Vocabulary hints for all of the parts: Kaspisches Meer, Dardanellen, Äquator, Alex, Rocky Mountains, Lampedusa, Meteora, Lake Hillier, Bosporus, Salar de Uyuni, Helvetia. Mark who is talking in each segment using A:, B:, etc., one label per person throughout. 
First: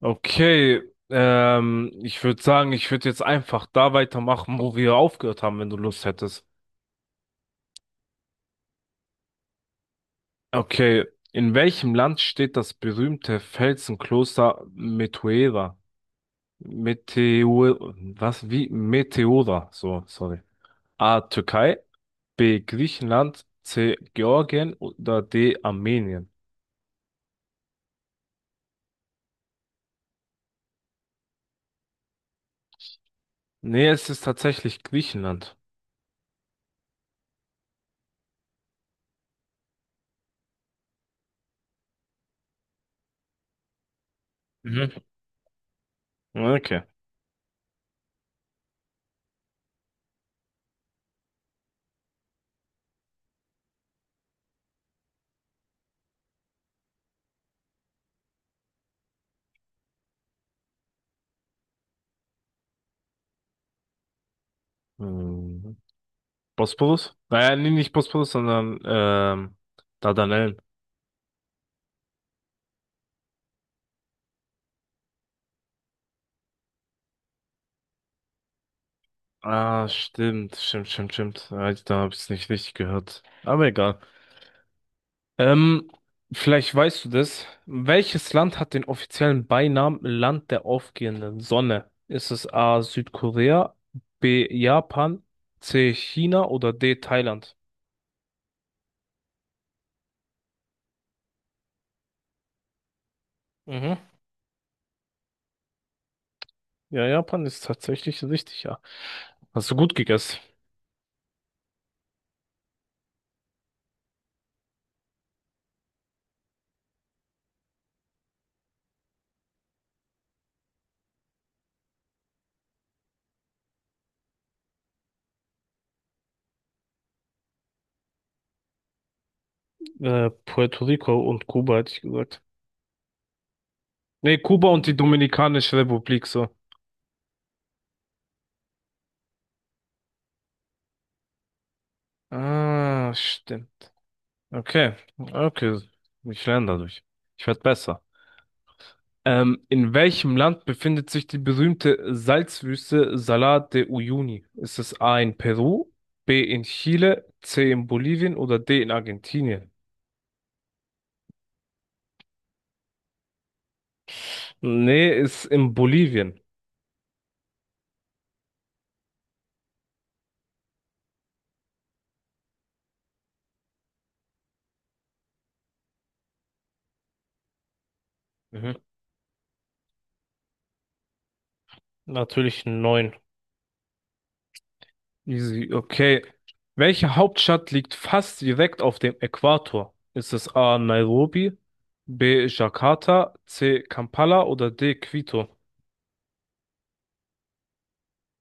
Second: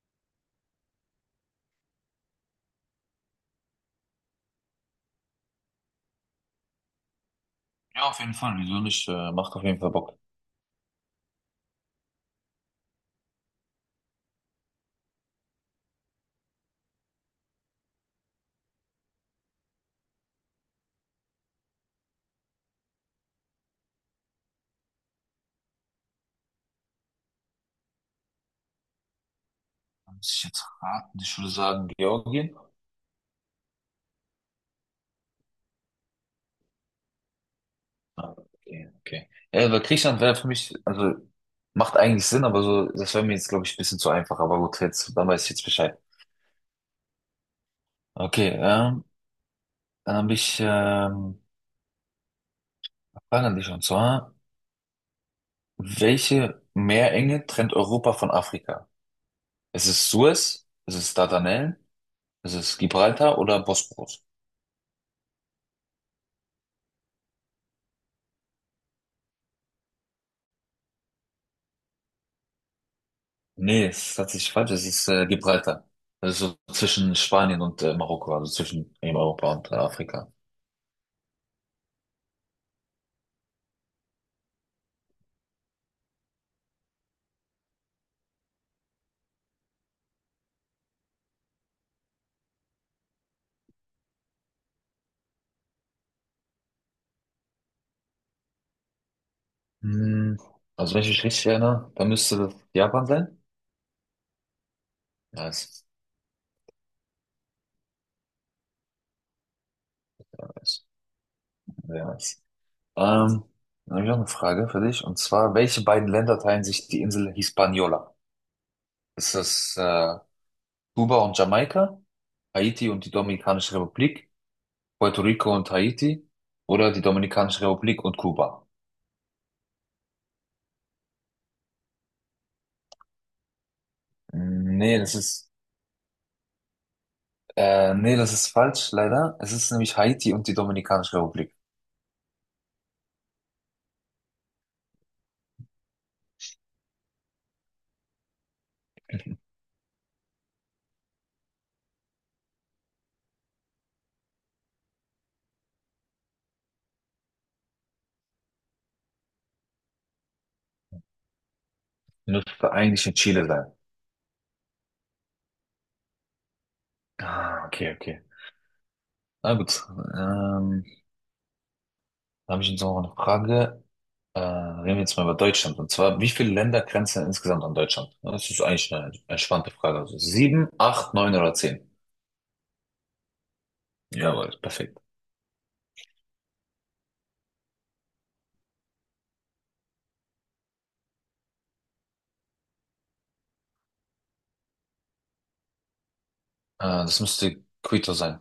A: Okay, ich würde sagen, ich würde jetzt einfach da weitermachen, wo wir aufgehört haben, wenn du Lust hättest.
B: Ja, auf jeden Fall. Wieso nicht? Macht auf jeden Fall Bock.
A: Okay, in welchem Land steht das berühmte Felsenkloster Meteora? Meteor, was, wie? Meteora, so, sorry. A, Türkei, B, Griechenland, C, Georgien oder D, Armenien?
B: Muss ich jetzt raten? Ich würde sagen Georgien.
A: Nee, es ist tatsächlich Griechenland.
B: Ah, okay, okay. Ja, weil Griechenland wäre für mich, also macht eigentlich Sinn, aber so, das wäre mir jetzt, glaube ich, ein bisschen zu einfach. Aber gut,
A: Mhm.
B: jetzt, dann weiß ich jetzt Bescheid.
A: Okay.
B: Okay, dann habe ich Fragen an dich, und zwar, welche Meerenge trennt Europa von Afrika? Ist es Suez? Ist es Dardanellen? Ist es Gibraltar oder Bosporus?
A: Hm. Bosporus? Naja, nee, nicht Bosporus, sondern Dardanellen.
B: Nee, es ist tatsächlich falsch. Es ist Gibraltar. Das ist so zwischen Spanien und Marokko, also zwischen eben Europa und
A: Ah,
B: Afrika.
A: stimmt, stimmt, stimmt, stimmt. Ah, da habe ich es nicht richtig gehört. Aber egal. Ähm, vielleicht weißt du das. Welches Land hat den offiziellen Beinamen Land der aufgehenden Sonne? Ist es A. Südkorea, B. Japan, C. China oder D. Thailand?
B: Hm, also wenn ich mich richtig erinnere, dann müsste das Japan sein.
A: Mhm.
B: Nice,
A: Ja, Japan ist tatsächlich richtig, ja. Hast du gut gegessen.
B: nice, sehr nice. Ähm, Dann habe ich noch eine Frage für dich. Und zwar, welche beiden Länder teilen sich die Insel Hispaniola? Ist das Kuba und Jamaika, Haiti und die Dominikanische Republik, Puerto Rico und Haiti oder die Dominikanische Republik und Kuba?
A: Puerto Rico und Kuba hätte ich gesagt. Nee, Kuba
B: Hm,
A: und die
B: Nee, das ist
A: Dominikanische Republik so.
B: nee, das ist falsch, leider. Es ist nämlich Haiti und die Dominikanische Republik.
A: Ah, stimmt. Okay, okay. Ich lerne dadurch. Ich werde besser. In welchem Land befindet sich die berühmte Salzwüste Salar de Uyuni? Ist es A in Peru, B in Chile, C in Bolivien oder D in Argentinien?
B: Müsste eigentlich in Chile sein.
A: Nee, ist in Bolivien.
B: Ah, okay, okay. Na gut. Ähm, Da habe ich jetzt noch eine Frage. Reden wir jetzt mal über Deutschland. Und zwar, wie viele Länder grenzen denn insgesamt an Deutschland? Ja, das ist
A: Mhm.
B: eigentlich eine entspannte Frage. Also sieben, acht, neun oder zehn?
A: Natürlich neun.
B: Jawohl, perfekt.
A: Easy, okay. Welche Hauptstadt liegt fast direkt auf dem Äquator? Ist es A. Nairobi, B. Jakarta, C. Kampala oder D. Quito?
B: Das müsste Quito sein.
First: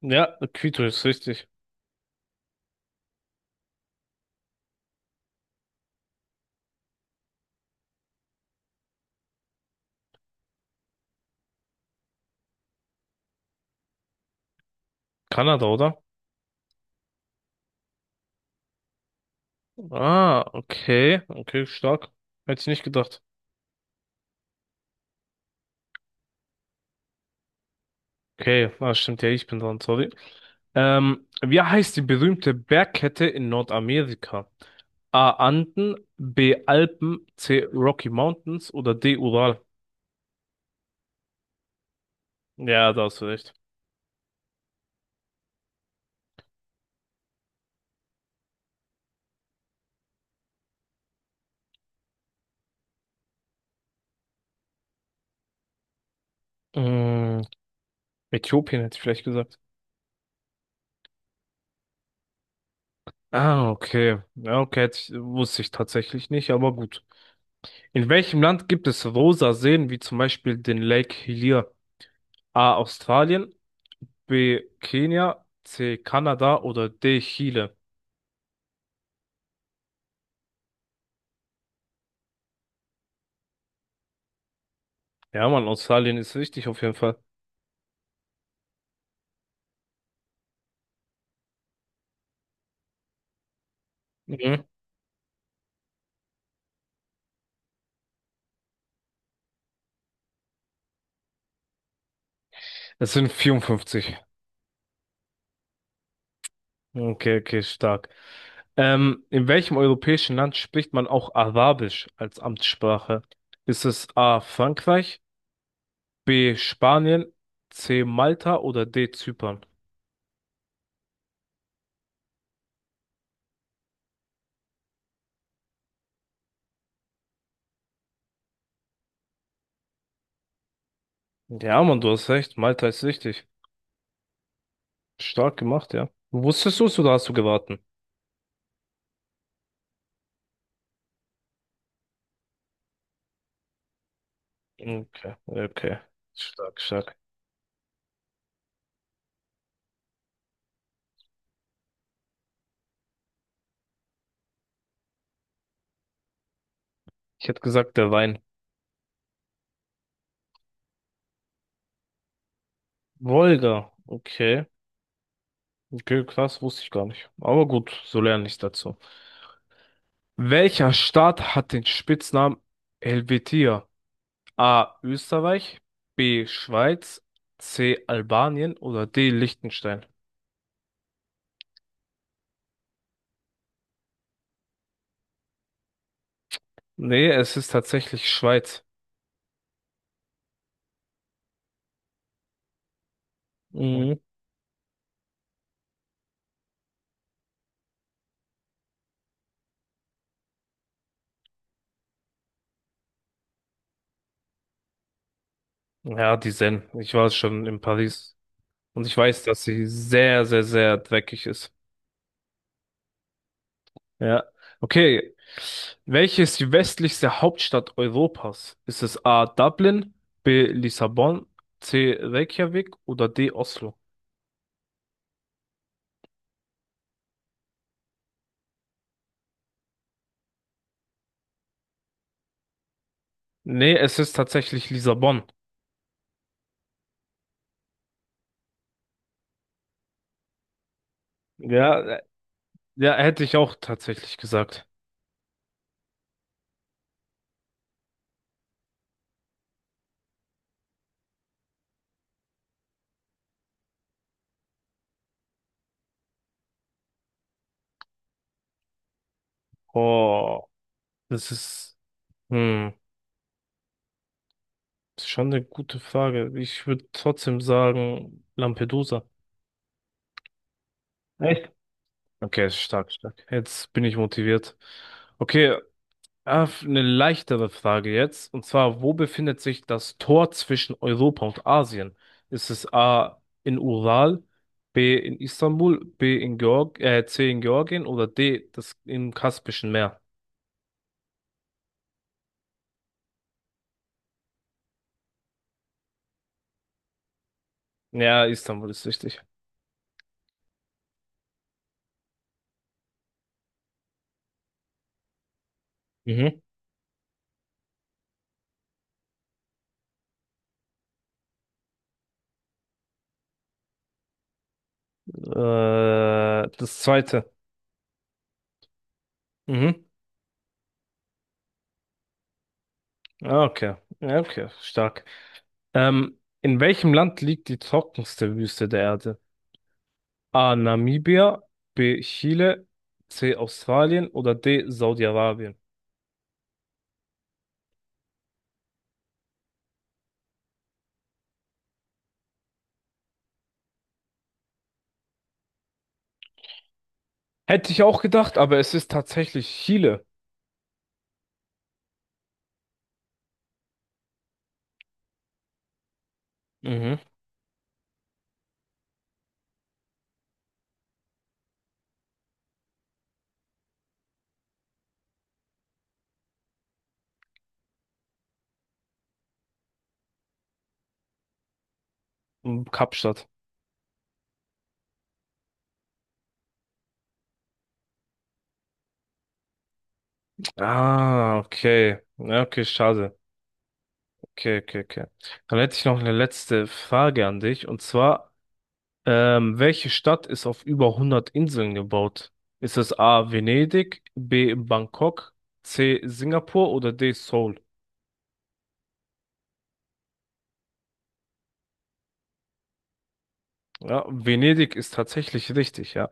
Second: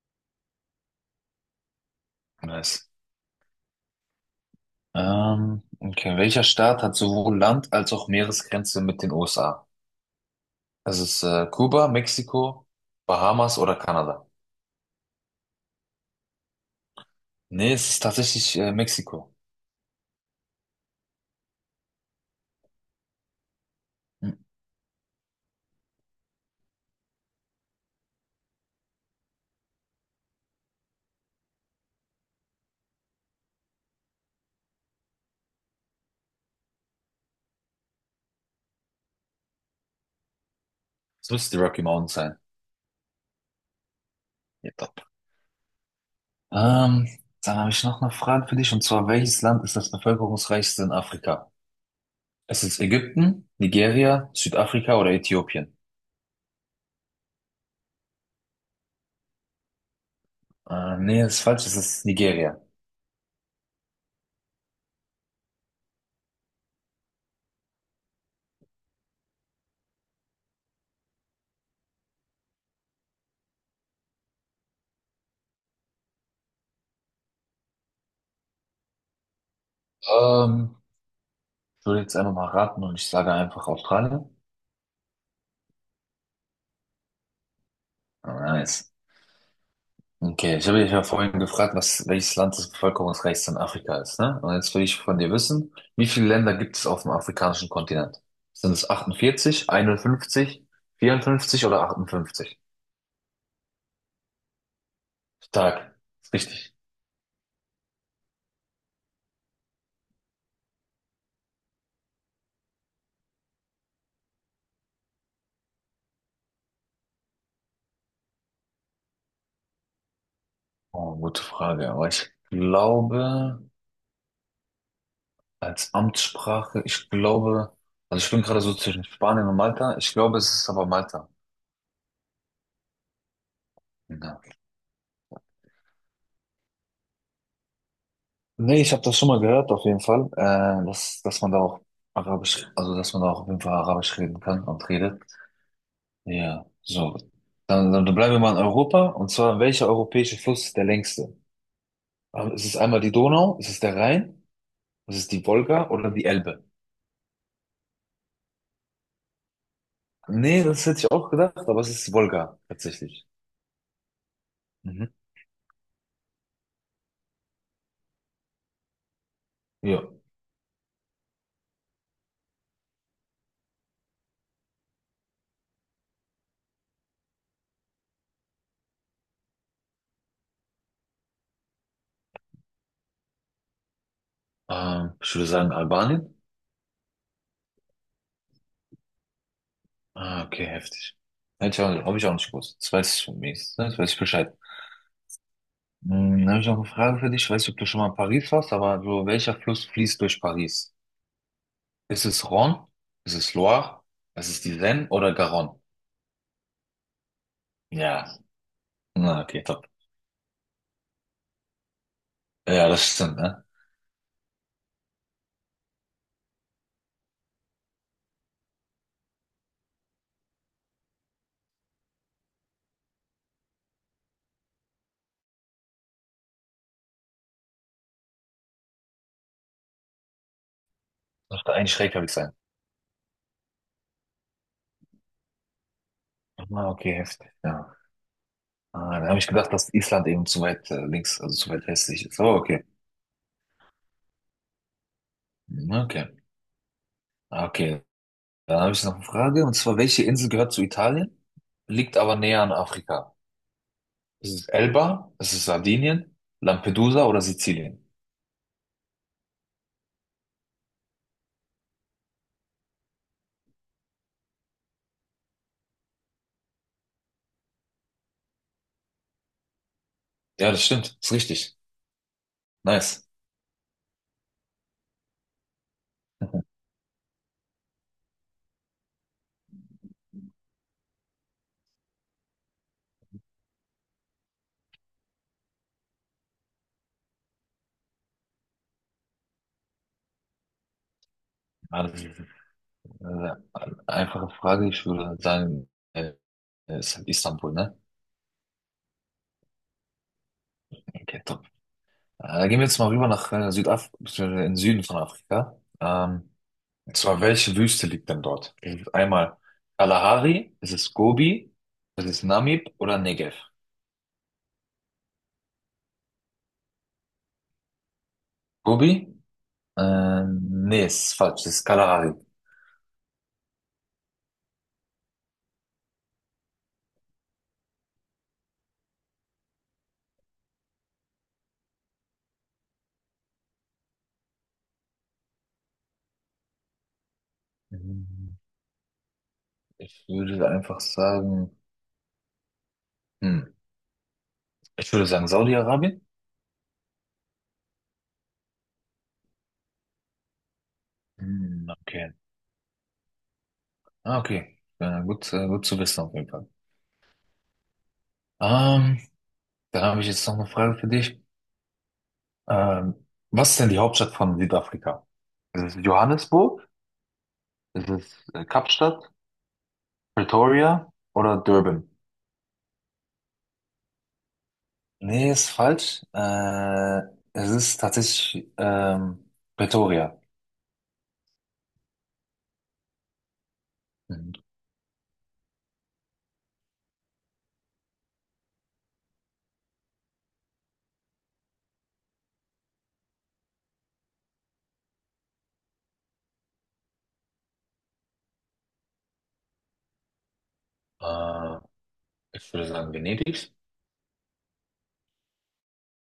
A: Ja, Quito ist richtig.
B: Nice. Okay. Welcher Staat hat sowohl Land- als auch Meeresgrenze mit den USA? Es ist Kuba, Mexiko, Bahamas oder Kanada.
A: Kanada, oder?
B: Nee, es ist tatsächlich Mexiko.
A: Ah, okay. Okay, stark. Hätte ich nicht gedacht.
B: Hm.
A: Okay, ah, stimmt ja, ich bin dran, sorry. Wie heißt die berühmte Bergkette in Nordamerika? A. Anden, B. Alpen, C. Rocky Mountains oder D. Ural?
B: Es müsste die Rocky Mountains sein.
A: Ja, da hast du recht.
B: Ja, top. Ähm, Dann habe ich noch eine Frage für dich, und zwar, welches Land ist das bevölkerungsreichste in Afrika? Es ist Ägypten, Nigeria, Südafrika oder Äthiopien?
A: Mm, Äthiopien hätte ich vielleicht gesagt.
B: Nee, das ist falsch, es ist Nigeria.
A: Ah, okay. Ja, okay, hätte ich, wusste ich tatsächlich nicht, aber gut. In welchem Land gibt es rosa Seen, wie zum Beispiel den Lake Hillier? A. Australien, B. Kenia, C. Kanada oder D. Chile?
B: Ähm, Ich würde jetzt einfach mal raten und ich sage einfach Australien.
A: Ja, Mann, Australien ist richtig auf jeden Fall.
B: Ah, nice. Okay, ich habe dich ja vorhin gefragt, welches Land das bevölkerungsreichste in Afrika ist, ne? Und
A: Mhm.
B: jetzt will ich von dir wissen, wie viele Länder gibt es auf dem afrikanischen Kontinent? Sind es 48, 51, 54 oder 58?
A: Es sind 54.
B: Stark, ist richtig.
A: Okay, okay, stark. In welchem europäischen Land spricht man auch Arabisch als Amtssprache? Ist es A. Frankreich? B. Spanien, C. Malta oder D. Zypern?
B: Oh, gute Frage, aber ich glaube, als Amtssprache, ich glaube, also ich bin gerade so zwischen Spanien und Malta, ich glaube, es ist aber Malta.
A: Ja, Mann, du hast recht. Malta ist richtig.
B: Ja.
A: Stark gemacht, ja. Wusstest du es oder hast du geraten?
B: Nee, ich habe das schon mal gehört, auf jeden Fall, dass man da auch Arabisch, also dass man da auch auf jeden Fall Arabisch reden kann und
A: Okay,
B: redet.
A: okay.
B: Ja,
A: Stark, stark.
B: so. Dann bleiben wir mal in Europa, und zwar, welcher europäische Fluss ist der längste? Ist es einmal die Donau, ist es der Rhein, ist es die Wolga oder die Elbe?
A: Ich hätte gesagt, der Wein.
B: Nee, das hätte ich auch gedacht, aber es ist die Wolga, tatsächlich.
A: Wolga. Okay.
B: Mhm.
A: Okay, krass, wusste ich gar nicht. Aber gut, so lerne ich dazu.
B: Ja,
A: Welcher Staat hat den Spitznamen Helvetia? A. Österreich, B. Schweiz, C. Albanien oder D. Liechtenstein?
B: ich würde sagen Albanien.
A: Nee, es ist tatsächlich Schweiz.
B: Ah, okay, heftig. Hätte ich auch, habe ich auch nicht gewusst. Das weiß ich von mir. Das weiß
A: Mhm.
B: ich Bescheid. Hm, habe ich noch eine Frage für dich. Ich weiß nicht, ob du schon mal in Paris warst, aber so, welcher Fluss fließt durch Paris? Ist es Rhône? Ist es Loire? Ist es die Seine oder Garonne?
A: Ja, die Seine. Ich war schon in
B: Ja.
A: Paris und ich
B: Na,
A: weiß,
B: okay,
A: dass sie
B: top.
A: sehr, sehr, sehr dreckig ist.
B: Ja, das stimmt, ne?
A: Ja. Okay. Welche ist die westlichste Hauptstadt Europas? Ist es A. Dublin, B. Lissabon, C. Reykjavik oder D. Oslo?
B: Das müsste eigentlich Reykjavik sein.
A: Nee, es ist tatsächlich Lissabon.
B: Ah, okay, heftig. Ja. Ah, da habe ich gedacht, dass Island eben zu weit links, also zu weit
A: Ja,
B: westlich ist. Oh, okay.
A: ja, hätte ich auch tatsächlich gesagt.
B: Hm, okay. Ah, okay. Dann habe ich noch eine Frage, und zwar, welche Insel gehört zu Italien, liegt aber näher an Afrika? Ist es Elba? Ist es Sardinien? Lampedusa oder Sizilien?
A: Oh, das ist, hm, ist schon eine gute Frage. Ich würde trotzdem sagen Lampedusa.
B: Ja, das stimmt. Ist
A: Echt?
B: richtig.
A: Okay, stark,
B: Nice.
A: stark. Jetzt bin ich motiviert. Okay, eine leichtere Frage jetzt. Und zwar, wo befindet sich das Tor zwischen Europa und Asien? Ist es A in Ural, B in Istanbul, B in Georg C in Georgien oder D das im Kaspischen Meer?
B: Ja, das ist eine einfache Frage. Ich würde sagen, äh, ist halt Istanbul, ne?
A: Ja, Istanbul ist richtig.
B: Okay, top. Gehen wir jetzt mal rüber nach Südafrika, beziehungsweise in den Süden von Afrika.
A: Mhm.
B: Und zwar, welche Wüste liegt denn dort? Ist es einmal Kalahari, ist es Gobi, ist es Namib oder Negev?
A: Äh, das zweite.
B: Gobi?
A: Mhm.
B: Nee, ist falsch. Das ist Kalahari.
A: Ah, okay. Ja, okay, stark. In welchem Land liegt die trockenste Wüste der Erde? A. Namibia, B. Chile, C. Australien oder D. Saudi-Arabien.
B: Mhm. Ich würde einfach sagen, hm, ich würde sagen Saudi-Arabien.
A: Hätte ich auch gedacht, aber es ist tatsächlich Chile.
B: Hm, okay. Ah, okay. Ja, gut, gut zu wissen auf jeden Fall.
A: Mhm.
B: Ähm, Dann habe ich jetzt noch eine Frage für dich. Ähm, Was ist denn die Hauptstadt von Südafrika? Ist es Johannesburg? Ist es Kapstadt? Pretoria oder Durban?
A: Und Kapstadt.
B: Nee, ist falsch. Es ist tatsächlich Pretoria.
A: Ah, okay. Ja, okay, schade.
B: Mhm.
A: Okay, okay, okay. Dann hätte ich noch eine letzte Frage an dich. Und zwar, welche Stadt ist auf über 100 Inseln gebaut? Ist es A. Venedig, B. Bangkok, C. Singapur oder D. Seoul?
B: Äh, Ich würde sagen Venedig.
A: Ja, Venedig ist tatsächlich richtig, ja.